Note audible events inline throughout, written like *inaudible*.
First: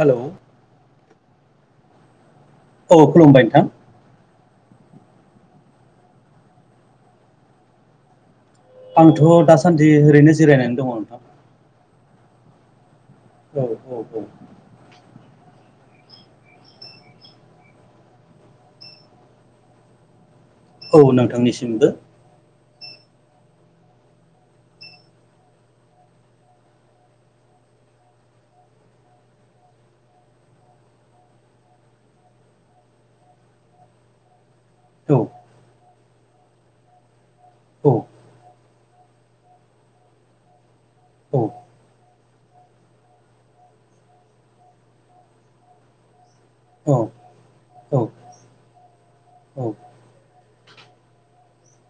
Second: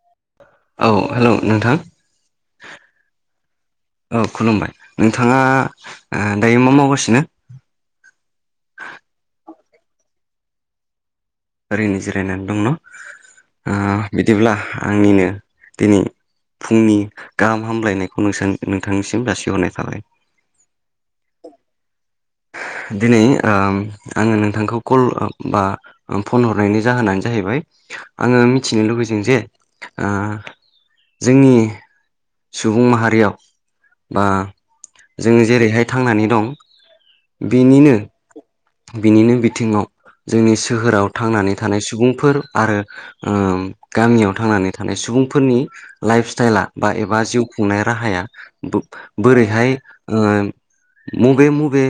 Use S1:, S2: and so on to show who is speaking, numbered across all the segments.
S1: Hello
S2: औ hello नोंथां?
S1: औ खुलुमबाय नोंथां।
S2: औ खुलुमबाय नोंथाङा ओ दायो मा मावगासिनो?
S1: आंथ' दासान्दि ओरैनो जिरायनानै दङ नोंथां।
S2: ओरैनो जिरायनानै दं न
S1: औ
S2: ओ
S1: औ औ
S2: बिदिब्ला आंनिनो दिनै फुंनि गाहाम हामलायनायखौ नोंसानि नोंथांनिसिम जासिहरनाय थाबाय।
S1: औ नोंथांनिसिमबो
S2: दिनै ओम आङो नोंथांखौ कल बा फन हरनायनि जाहोनानो जाहैबाय आङो मिथिनो लुुबैदों जे ओ जोंनि सुबुं माहारियाव बा
S1: औ
S2: जोङो जेरैहाय थांनानै दं
S1: औ
S2: बिनिनो बिनिनो बिथिङाव जोंनि सोहोराव
S1: औ
S2: थांनानै थानाय सुबुंफोर आरो ओम गामियाव थांनानै थानाय सुबुंफोरनि लाइफ स्टाइला बा
S1: औ
S2: बा जिउ खुंनाय राहाया
S1: औ
S2: बोरैहाय ओ। मबे मबे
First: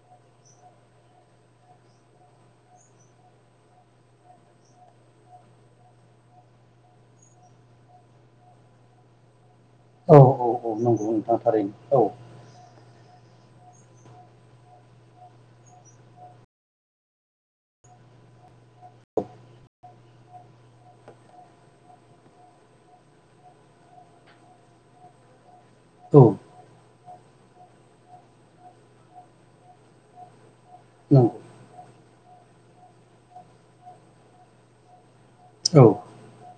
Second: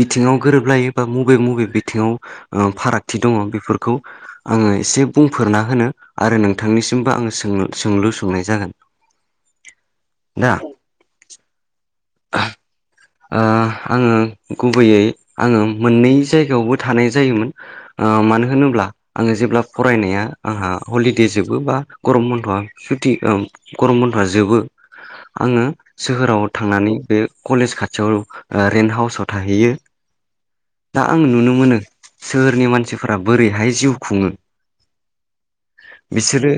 S2: बिथिङाव गोरोबलायो बा बबे मबे बिथिङाव फारागथि दङ। बेफोरखौ आङो एसे बुंफोरना होनो आरो नोंथांनिसिमबो आङो सोंलु सोंलु सोंनाय। बे जागोन।
S1: औ-
S2: दा
S1: औ- औ- नंगौ नोंथाङा थारैनो औ।
S2: ओ आङो गुबैयै आङो मोननै जायगायावबो थानाय जायोमोन। ओ मानो होनोब्ला आङो जेब्ला फरायनाया आंहा हलिदे जोबो बा गरम बन्द' आ। सुथि ओ गरम बन्दफ्रा जोबो आङो
S1: औ
S2: सोहोराव थांनानै बे। कलेज खाथियाव ओ रेन्ट हाउसाव थाहैयो। दा आं
S1: नंगौ
S2: नुनो मोनो सोहोरनि मानसिफोरा बोरैहाय जिउ खुङो।
S1: औ
S2: बिसोरो।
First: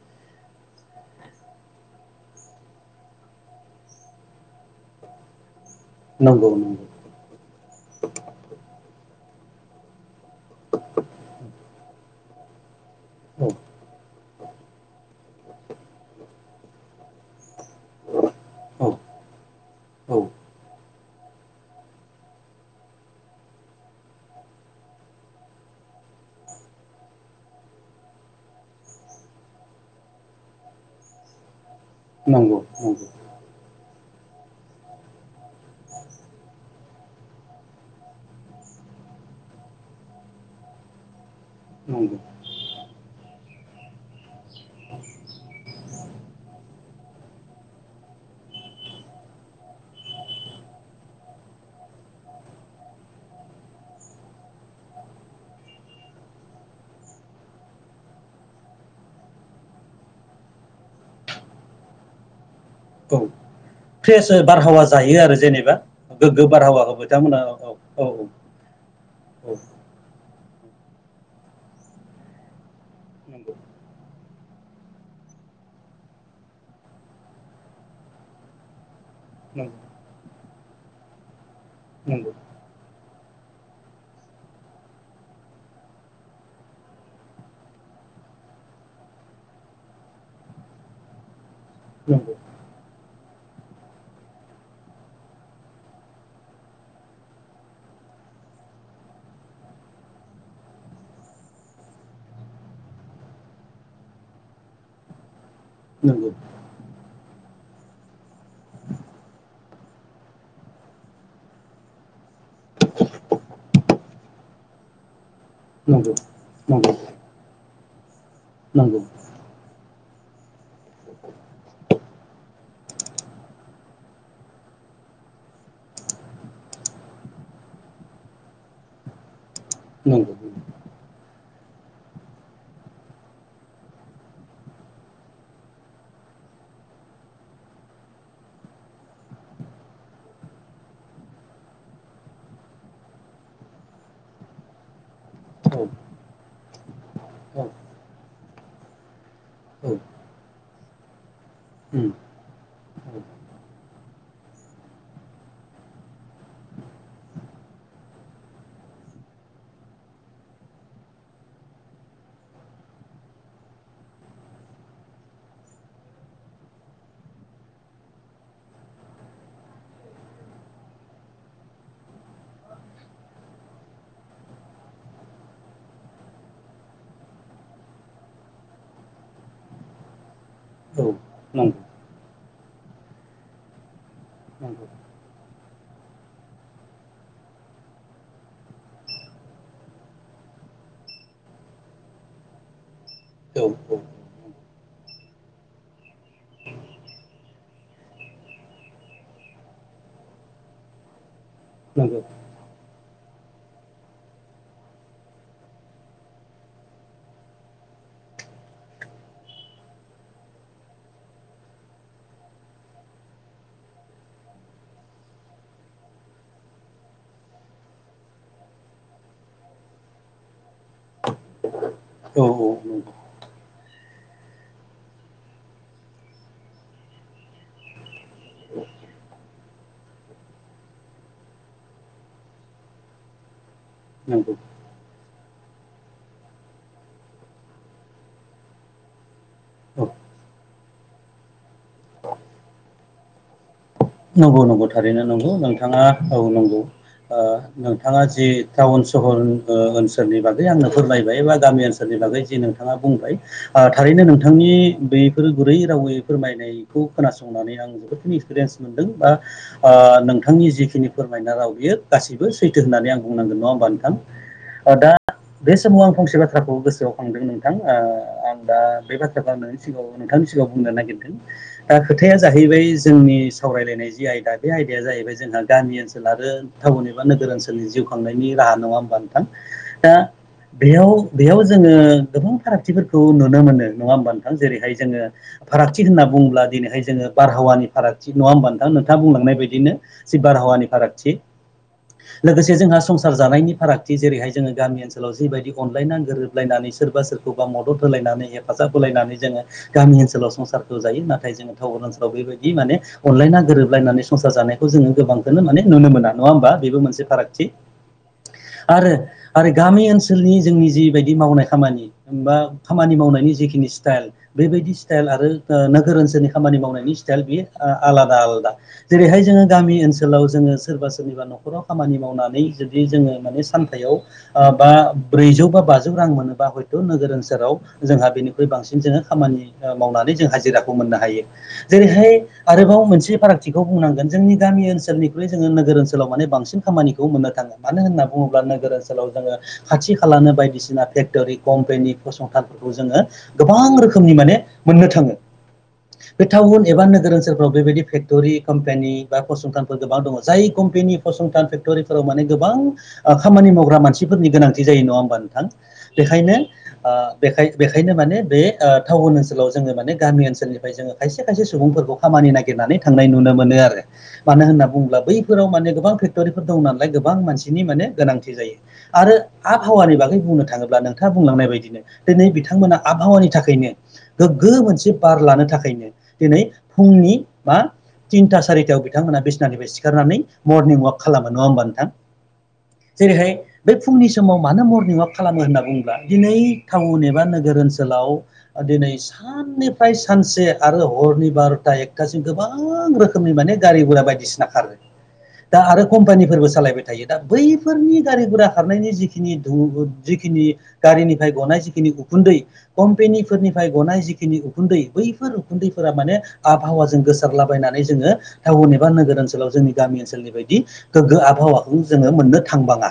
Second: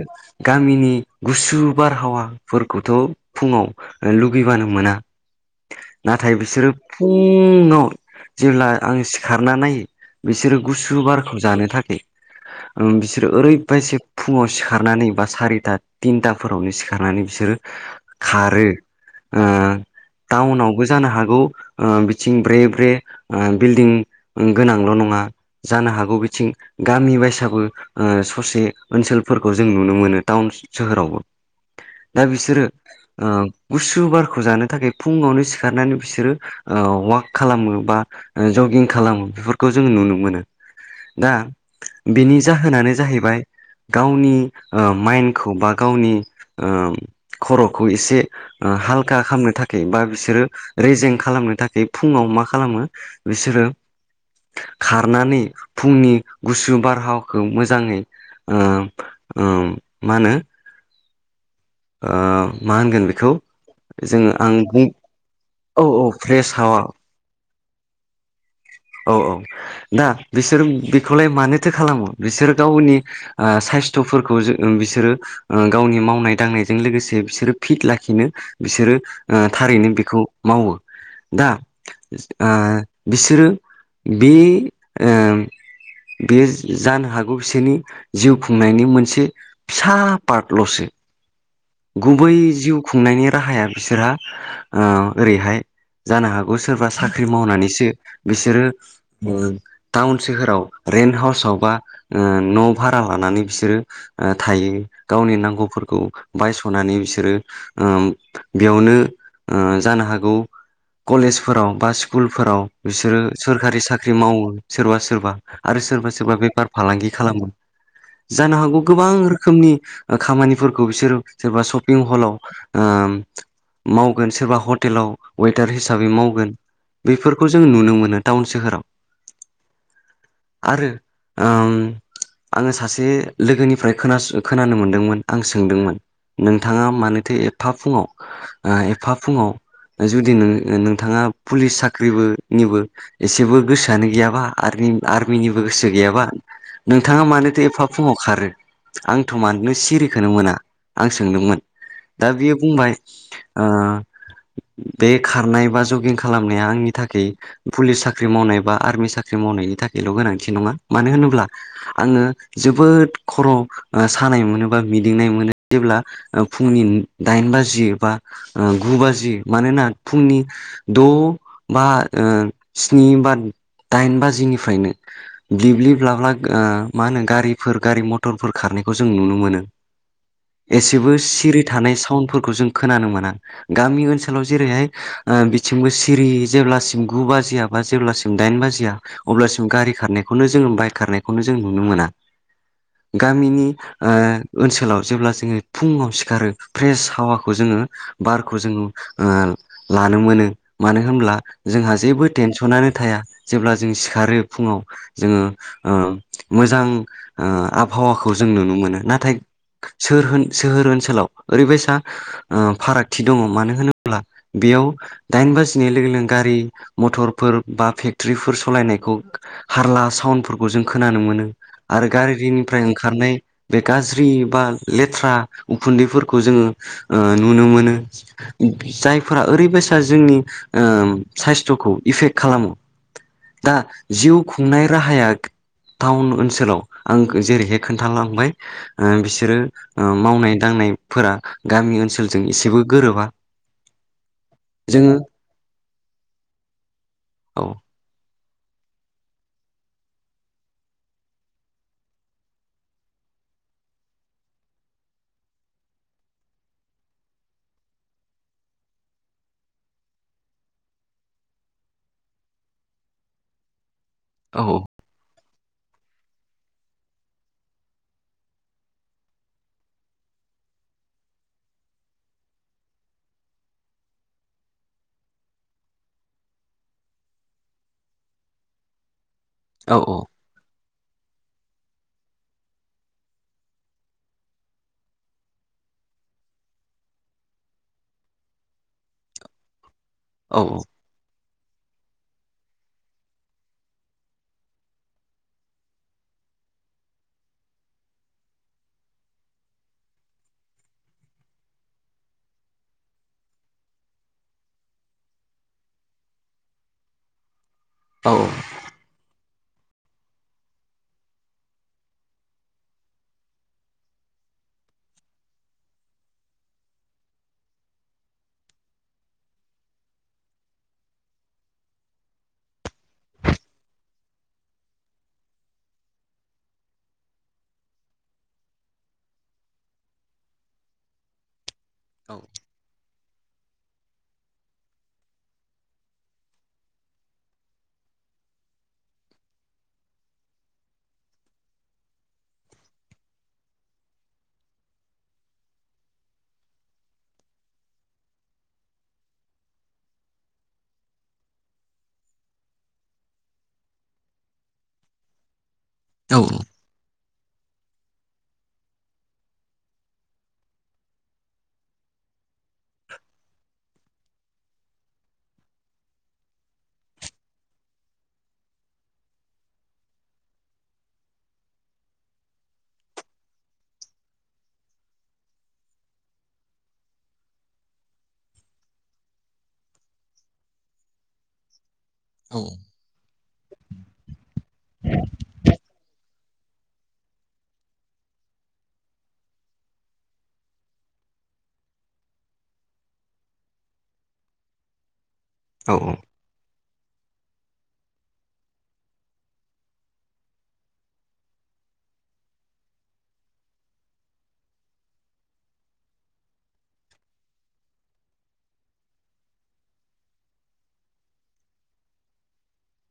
S2: गामिनि गुसु बारहावाफोरखौथ' फुङाव लुगैबानो मोना नाथाय
S1: नंगौ
S2: बिसोरो
S1: नंगौ
S2: फुङाव जेब्ला आं सिखारना नायो बिसोरो गुसु बारखौ जानो थाखाय बिसोरो
S1: औ
S2: ओरैबायसि फुङाव सिखारनानै बा सारिथा थिनथाफोरावनो सिखारनानै बिसोरो खारो
S1: औ
S2: ओ
S1: औ
S2: टाउनाव। जानो हागौ ओ बिथिं ब्रे ब्रे ओ बिल्डिं गोनांल' नङा जानो हागौ बिथिं गामि बायसाबो ओ ससे ओनसोलफोरखौ जों नुनो मोनो टाउन सोहोरावबो दा
S1: नंगौ
S2: बिसोरो
S1: नंगौ
S2: ओ गुसु बार जानो थाखाय फुङावनो सिखारनानै बिसोरो ओ वाक खालामो बा ओ जगिं खालामो बेफोरखौ जोङो नुनो मोनो दा
S1: नंगौ
S2: बेनि जाहोनानो जाहैबाय बाय गावनि ओ माइन्डखौ बा गावनि ओ खर'खौ एसे ओ हालखा खालामनो थाखाय बा बिसोरो रेजें खालामनो थाखाय फुङाव मा खालामो बिसोरो खारनानै फुंनि गुसु बारहावखौ मोजाङै ओ ओ मा होनो। ओ मा होनगोन
S1: औ
S2: बेखौ
S1: फ्रेस
S2: जोङो आं
S1: बारहावा
S2: बुं
S1: जाहायो आरो जेनेबा
S2: औ औ
S1: गोग्गो
S2: फ्रेस हावा
S1: बारहावाखौ बिथांमोना औ -औ- औ-
S2: औ- औ- दा बिसोर बेखौलाय मानोथो खालामो बिसोरो गावनि ओ
S1: नंगौ
S2: साइस्थ'फोरखौ जो बिसोरो ओ गावनि मावनाय दांनायजों लोगोसे बिसोरो फिट लाखिनो बिसोरो ओ
S1: नंगौ
S2: थारैनो बेखौ मावो दा
S1: नंगौ
S2: ओ बिसोरो बे ओम बेयो जानो हागौ बिसोरनि जिउ खुंनायनि मोनसे फिसा पार्टल'सो गुबै
S1: नंगौ
S2: जिउ खुंनायनि राहाया बिसोरहा ओ ओरैहाय जानो हागौ सोरबा साख्रि मावनानैसो बिसोरो ओ टाउन सोहोराव रेन्ट हाउसाव बा ओ न' भारा लानानै बिसोरो ओ थायो गावनि नांगौ फोरखौ
S1: नंगौ
S2: बायस'नानै बिसोरो ओ बेयावनो ओ जानो हागौ कलेजफोराव बा स्कुलफोराव बिसोरो सोरखारि साख्रि मावो सोरबा सोरबा आरो
S1: नंगौ
S2: सोरबा सोरबा बेफार फालांगि खालामो। जानो हागौ
S1: नंगौ
S2: गोबां रोखोमनि ओ खामानिफोरखौ बिसोरो सोरबा शपिं हलाव ओम मावगोन सोरबा हटेलाव वेटार हिसाबै मावगोन। बेफोरखौ जों नुनो मोनो टाउन सोहोराव।
S1: नंगौ
S2: आं सासे लोगोनिफ्राय खोन खोनानो मोनदोंमोन आं सोंदोंमोन नोंथाङा मानोथो एफा फुङाव ओ एफा फुङाव जुदि नोंथाङा पुलिस साख्रिबोनिबो एसेबो गोसोआनो गैयाबा आरो आर्मिनिबो
S1: औ
S2: गोसो गैयाबा नोंथाङा
S1: औ
S2: मानोथो एफा फुङाव खारो? आंथ' मानो
S1: उम
S2: सिरिखौनो मोना आं सोंदोंमोन दा बियो बुंबाय ओ बे खारनाय बा जगिं खालामनाया आंनि थाखाय पुलिस साख्रि मावनाय बा आर्मि साख्रि मा मावनायनि थाखायल' गोनांथि नङा मानो होनोबा आङो जोबोद खर' ओ सानाय मोनोबा मिदिंनाय मोनो जेब्ला फुंनि दाइन बाजि बा ओ गु बाजि मानोना फुंनि द' बा ओ स्नि बा दाइन बाजिनिफ्रायनो ब्लिब्लिब लाब्ला ओ मा होनो गारिफोर गारि मटरफोर खार बनायखौ जों नुनो मोनो
S1: औ
S2: एसेबो सिरि
S1: नंगौ
S2: थानाय साउनफोर खौ जों खोनानो मोना गामि ओनसोलाव जेरैहाय
S1: नंगौ
S2: ओ बिथिंबो सिरि जेब्लासिम गु बा जिया बा जेब्लासिम दाइन बाबिया अब्लासिम गारि खारनायखौनो जोङो बाइक खारनायखौनो जों नुनो मोना।
S1: औ
S2: गामिनि
S1: औ
S2: ओ ओनसोलाव जेब्ला जोङो फुङाव सिखारो फ्रेस हावाखौ जोङो बारखौ जोङो ओ ला नो मोनो मानो होनब्ला जोंहा
S1: नंगौ
S2: जेबो टेन्सनानो थाया जेब्ला जों सिखारो फुङाव जोङो ओ मोजां ओ आब हावाखौ जों नुनो मोनो नाथाय सारहोन-सोहोर ओनसोलाव ओरैबायसा ओ फारागथि दङ मानो होनोब्ला बेयाव दाइन बाजिनाय लोगो लोगोनो गारि मटरफोर बा फेक्टरिफोर सालायनायखौ हा रला साउडफोरखौ जों खोनानो मोनो आरो
S1: औ नंगौ
S2: गारिनिफ्राय ओंखारनाय बे गाज्रि बा लेथ्रा उखुन्दैफोरखौ जोङो ओ नुनो मोनो जायफोरा ओरैबायदि सा जोंनि ओम साइसथ'खौ इफेक्ट खालामो। दा जिउ
S1: नंगौ औ
S2: खुंनाय राहाया टाउन ओनसोलाव आं जेरैहाय खोन्थालांबाय ओ बिसोरो ओ मावनाय दांनायफोरा गामि ओनसोलजों एसेबो गोरोबा।
S1: नंगौ नंगौ
S2: जोङो
S1: थारैनो नंगौ नोंथाङा औ नंगौ ओ
S2: औ
S1: नोंथाङा जि टाउन सहर ओ ओनसोलनि बागै आंनो फोरमायबाय बा गामि ओनसोलनि बागै जि नोंथाङा बुंबाय ओ थारैनो नोंथांनि बैफोर गुरै रावै फोरमायनायखौ खोनासंनानै आं जोबोदखिनो एक्सपिरियेन्स मोनदों बा ओ नोंथांनि जिखिनि फोरमायना राव बियो गासिबो सैथो होननानै आं बुंनांगोन नङा होमबा नोंथां?
S2: औ
S1: ओ दा बे समाव आं फंसे बाथ्राखौ गोसोआव खांदों नोंथां ओ आं दा बे बाथ्राखौ आं नोंनि सिगाङाव नों नथांनि सिगाङाव बुंनो नागिरदों दा खोथाया जाहैबाय जोंनि सावरायलायनाय जि आयदा बे आयदाया जाहैबाय जोंहा गामि ओनसोल आरो टाउन एबा नोगोर ओनसोलनि जिउ खांनायनि रा हा नङा होमबा नोंथां?
S2: औ
S1: दा बेयाव बेयाव जोङो गोबां फारागथिफोरखौ नुनो मोनो नङा होमबा नोंथां? जेरैहाय जोङो फारागथि होनना बुङोब्ला दिनैहाय जोङो बारहावानिाराग थि नङा होमबा नोंथां? नोंथाङा बुंलांनाय बायदिनो जि
S2: औ
S1: बारहावानि फारागथि।
S2: *inaudible*
S1: लोगोसे जोंहा संसार जानायनि फारागथि जेरैहाय जोङो गामि ओनसोलाव जिबायदि अनलायना गोरोबलायनानै सोरबा सोरखौबा मदद होलायनानै हेफाजाब होलायनानै जोङो गामि ओनसोलाव संसारखौ जायो नाथाय जों टाउन ओनसोलाव बेबायदि माने अनलायना गोरोबलायनानै संसार जानायखौ जोङो गोबांखौनो माने नुनो मोना नङा होमबा बेबो मोनसे फारागथि
S2: औ
S1: आरो आरो गामि ओनसोलनि जोंनि जिबायदि मावनाय खामानि बा खामानि मावनायनि जिखिनि स्टाइल बेबायदि स्टाइल आरो नोगोर ओनसोलनि खामानि मावनायनि स्टाइल बियो आलादा आलादा जेरैहाय जोंङो गामि ओनसोलाव जोङो सोरबा सोरनिबा न'खराव खामानि मावनानै जुदि जोंङो माने सानथायाव बा ब्रैजौ बा बाजौ रां मोनोबा हयथ नोगोर ओनसोलाव जोंहा बेनिख्रुइ बांसिन जोंङो खामानि मावनानै जों हाजिराखौ मोननो हायो जेरैहाय गोबाव मोनसे फारागथिखौ बुंनांगोन जोंनि गामि ओनसोलनिख्रुइ जोंङो नोगोर ओनसोलाव माने बांसिन खामानिखौ मोननो थांगोन मानो होनना बुंङोब्ला नोगोर ओनसोलाव जोंङो खाथि खालाानो बायदिसिना फेक्टरि कम्पेनि फसंथान जोंङो गोबां रोखोमनि माने मोननो थांङो बे टाउन एबा नोगोर फ्राव बेबायदि फेक्टरि कम्पानि बा फसंथानफोर गोबां दङ जाय कम्पेनि फसंथान फेक्ट'रिफोराव माने गोबां ओ खामानि मावग्रा मानसिफोरनि गोनांथि जायो नङा होमबा नोंथां
S2: औ
S1: बेखायनो ओ बेखाय बेखायनो माने बे टाउन ओनसोलाव जोङो माने गामि ओनसोलनिफ्राय जोङो खायसे खायसे सुबुंफोरखौ खामानि नागिरनानै थांनाय नुनो मोनो आरो मानो होनना बुङोब्ला बैफोराव माने गोबां फेक्ट'रिफोर दं नालाय गोबां मानसिनि माने गोनांथि जायो आरो आबहावानि बागै बुंनो थांङोब्ला नोंथाङा बुंलांनाय बायदिनो दिनै बिथांमोना आबहावानि थाखायनो गोग्गो मोनसे बार लानो थाखायनो दिनै फुंनि बा थिनथा सारिथायाव बिथांमोना बिसनानिफ्राय सिखारनानै मर्निं वाक खालामो नङा होमबा नोंथां जेरैहाय बे फुंनि समाव मानो मरनिं वाक खालामो होनना बुंब्ला दिनै टाउन एबा नोगोर ओनसोलाव दिनै साननिफ्राय सानसे आरो ह हरनि बारथा एकथााजों गोबां रोखोमनि माने गारि गरा बायदिसिना खारो दा आरो कम्पानिफोरबो सालायबाय थायो दा बैफोरनि गारि गुरा खारनायनि जिखनि जिखिनि गारिनिफ्राय गनाय जिखिनि उखुन्द दै कम्पेनि फोरनिफ्राय गनाय जिखिनि उखुन्दै बैफोर उखुन्दैफोरा माने आबहावाजों गोसारला बबायनानै जोङो टाउन एा नोगोर ओनसोलाव जोंनि गामि ओनसोलनि बायदि गोग्गो आब हावाखौ जोंङो मोननो थांबाङा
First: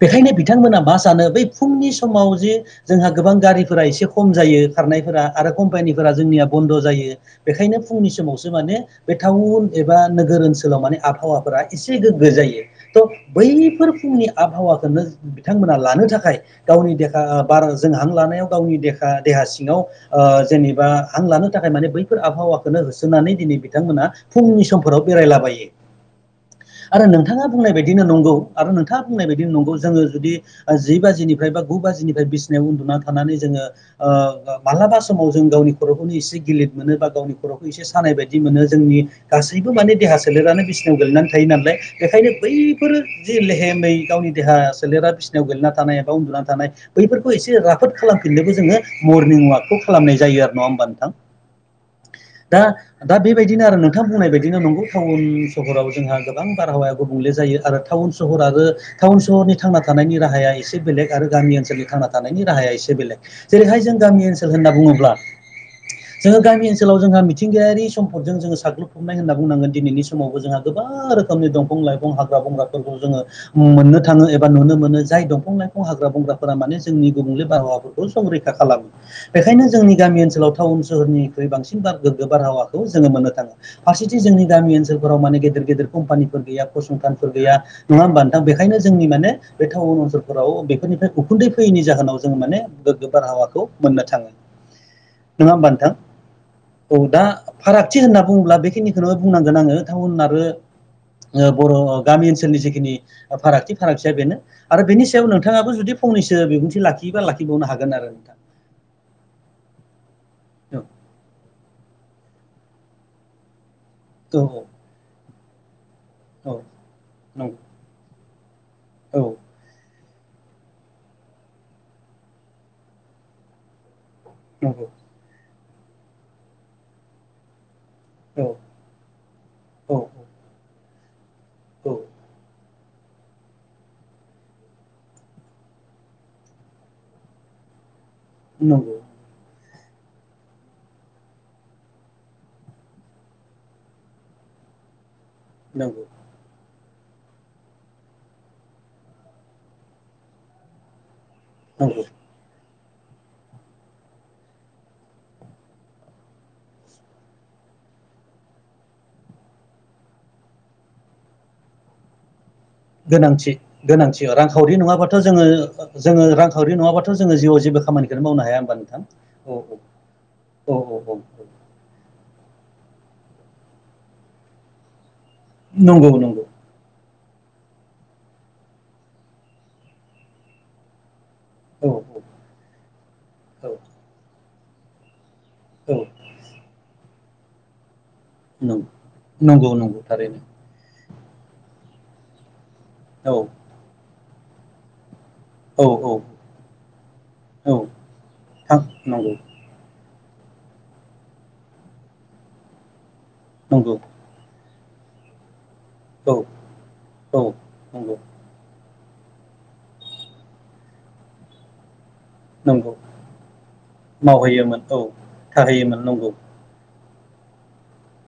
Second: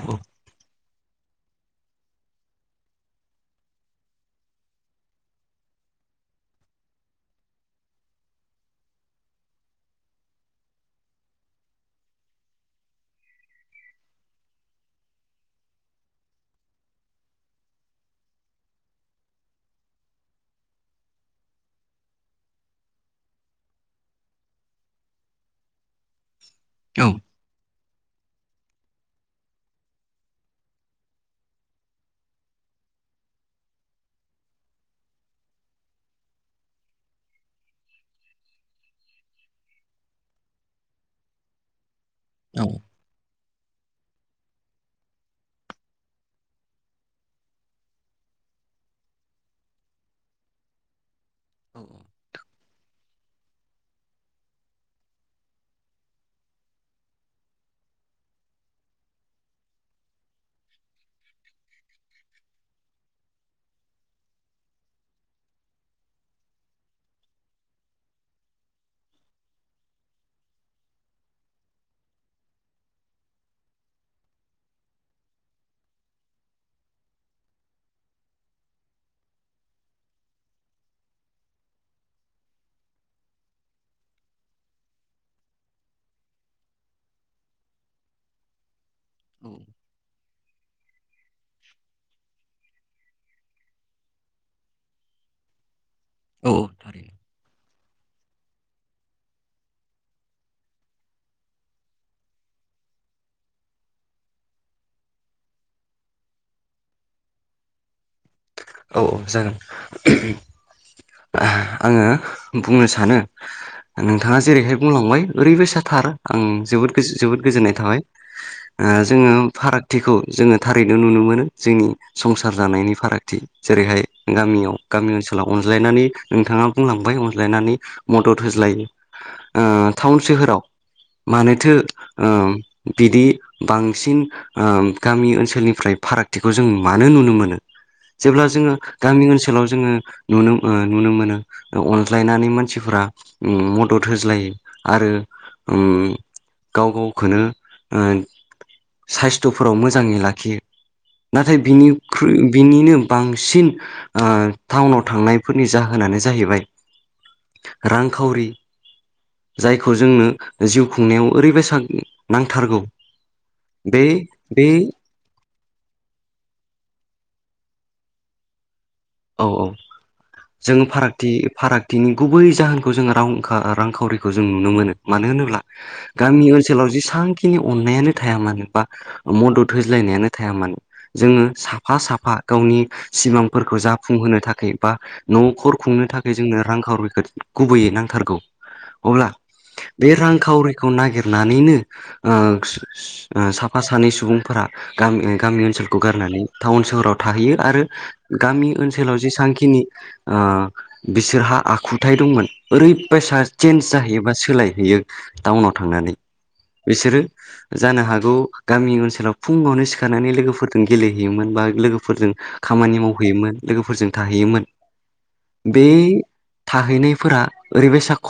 S1: बेखायनो बिथांमोना मा सानो बै फुंनि समाव जे जोंहा गोबां गारिफोरा एसे खम जायो खारनायफोरा आरो कम्पानिफोरा जोंनिया बन्द जायो बेखायनो फुंनि समावसो माने बे टाउन एबा नोगोर ओनसोलाव माने आबहावाफोरा एसे गोगो जायो थ बैफोर फुंनि आबहावाखौनो बिथांमोना लानो थाखाय गावनि देखा ओ बार जों हां लानायाव गावनि देहा देहा सिङाव ओ जेनेबा हां लानो थाखाय माने बै बेफोर आबहावाखौनो होसोनानै दिनै बिथांमोना फुंनि समफोराव बेरायलाबायो आरो नोंथाङा बुंनाय बायदिनो नंगौ आरो नोंथाङा बुंनाय बायदिनो नंगौ जोङो जुदि जि बाजिनिफ्राय बा गु बाजिनिफ्राय बिसिनायाव न्दुना थानानै जोङो ओ मालाबा समाव जों गावनि ख'खौनो एसे गेलिर मोनो बा गावनि खर'खौ एसे सानाय बायदि मोनो जोंनि गासैबो माने देहा सोलेरानो बिसिनिाव गेलेनानै थायो नालाय बेखायनो बैफोरो जि लेहेमै गावनि देहा सोलेरा बिसिनायाव गोेलेना थानाय एबा उन्दुनानै थानाय बैफोरखौ एसे राफोद खालामफिननोबो जोङो मर्निं ववाकखौ खालामनाय जायो आरो नङा होमबा नोंथां दा दा बेबायदिनो आरो नोंथां बुंनाय बायदिनो नंगौ टाउन सहराव जोंहा गोबां बारहावाया गुबुंले जायो आरो थाउ टाउन सहर आरो टाउन सहरनि थांना थानायनि राहाया एसे बेलेग आरो गामि ओनसोलनि थांना थानायनि राहाया एसे बेलेग जेरैहाय जों गामि ओनसोल होनना बुङोब्ला जोङो गामि ओनसोलाव जोंहा मिथिंगायारि सम्दजों जोङो साग्लोबफबनाय होनना बुंनांगोन दिनैनि समावबो जोंहा गोबां रोखोमनि दंफां लाइफां हाग्रा बंग्राफोरखौ जोङो मोननो थाङो एबा नुनो मोनो जाय दंफां लाइफां हाग्रा बंग्राफोर माने जोंनि गुबुंले बारहावाफोरखौ संरैखा खालामो बेखायनो जोंनि गामि ओनसोलाव टाउन सोहोरनि बांसिन गोग्गो बारहावाखौ जोङो मोननो थाङो फारसेथिं जोंनि गामि ओनसोलफोरावाने गेदेर गेदेर कम्पानि गैया फसंथानफोर गैया नङा होमबा नोंथां बेखायनो जोंनि माने बे टाउन ओनसोलफोराव बे बेफोरनिफ्राय उखुन्दै फैयैनि जाहोनाव जोङो माने गोग्गो बारहावाखौ मोननो थाङो नङा होमबा नोंथां औ दा फारागथि होनना बुङोब्ला बेखिनिखौनो बुंनांगोन आङो टाउन आरो ओ बर' गामि ओनसोलनि जिखिनि फारागथि फारागथिया बेनो आरो बेनि सायाव नोंथाङाबो जुदि फंनैसो बिबुंथि लाखियोबा लाखिबावनो हागोन आरो नोंथां
S2: औ जागोन *inaudible* आङो बुंनो सानो
S1: औ
S2: नोंथाङा जेरैहाय बुंलांबाय ओरैबो सा थार आं
S1: औ
S2: जोबोद गोज जोबोद
S1: नंगौ
S2: गोजोननाय थाबाय ओ
S1: औ
S2: जोङो फारागथिखौ जोङो थारैनो नुनो मोनो जोंनि संसार जानायनि फारागथि जेरैहाय गामियाव
S1: नंगौ
S2: गामि ओनसोलाव अनज्लायनानै नोंथाङा बुंलांबाय अनज्लायनानै मदद
S1: औ
S2: होज्लायो ओ
S1: औ
S2: टाउन सोहोराव मानोथो
S1: औ
S2: ओम बिदि बांसिन ओम गामि ओनसोलनिफ्राय फारागथिखौ जों मानो नुनो मोनो जेब्ला जोङो
S1: नंगौ
S2: गामि ओनसो लाव जोङो नुनो ओ नुनो मोनो अनज्लायनानै मानसिफोरा मदद होज्लायो आरो
S1: नंगौ
S2: उम गाव गावखौनो ओ साइस्थ'फोराव मोजाङै लाखियो नाथाय
S1: नंगौ
S2: बिनिख्रुइ बिनिनो बांसिन ओ टाउनाव थांनायफोरनि जाहोनानो जाहैबाय रांखावरि जायखौ जोंनो जिउ खुंनायाव ओरैबायसा नां
S1: गोनांथि गोनांथि
S2: बे
S1: रांखावरि नङाबाथ' जोङो जोङो रांखावरि नङाब्लााथ' जोङो जिउआव जेबो खामानिखौनो मावनो हाया होनबा नोंथां
S2: औ औ
S1: औ
S2: जोङो
S1: औ
S2: फारागथि फारागथिनि गुबै जाहोनखौ जोङो रां रांखावरिखौ जों नुनो मोनो। मानो होनोब्ला
S1: नंगौ नंगौ
S2: गामि ओनसोलाव जेसां खिनि अननायानो थाया मानो बा मदद होज्लायनायानो थाया मानो जोङो
S1: औ
S2: साफा साफा गावनि
S1: औ
S2: सिमांफोरखौ जाफुंहोनो थाखाय बा न'खर
S1: औ
S2: खुंनो थाखाय जोंनो रांखावरिखौ गुबैयै नांथारगोन
S1: नंगौ
S2: औ अब्ला
S1: नंगौ नंगौ
S2: बे
S1: थारैनो
S2: रांखावरिखौ नागिर नानैनो ओ स-स
S1: औ
S2: ओ साफा सानै सुबुंफोरा गामि ओ गामि
S1: औ
S2: ओनसोलखौ
S1: औ
S2: गारनानै टाउन सोहोराव थाहैयो
S1: औ
S2: आरो गामि
S1: थां
S2: ओनसोलाव
S1: नंगौ
S2: जेसांखिनि ओ बिसोरहा आखुथाय दंमोन ओरैबायसा चेन्ज
S1: नंगौ
S2: जाहैयो बा सोलायो यो टाउनाव थांनानै
S1: औ
S2: बिसोरो
S1: औ
S2: जानो
S1: नंगौ
S2: हागौ गामि ओनसो लाव फुङावनो सिखारनानै लोगोफोरजों गेलेहैयोमोन बा लोगोफोरजों
S1: नंगौ
S2: खामानि मावहैयोमोन लोगोफोरजों थाहैयोमोन
S1: मावहैयोमोन औ
S2: बे
S1: थाहैयोमोन नंगौ
S2: थाहैनायफोरा ओरैबायसा ख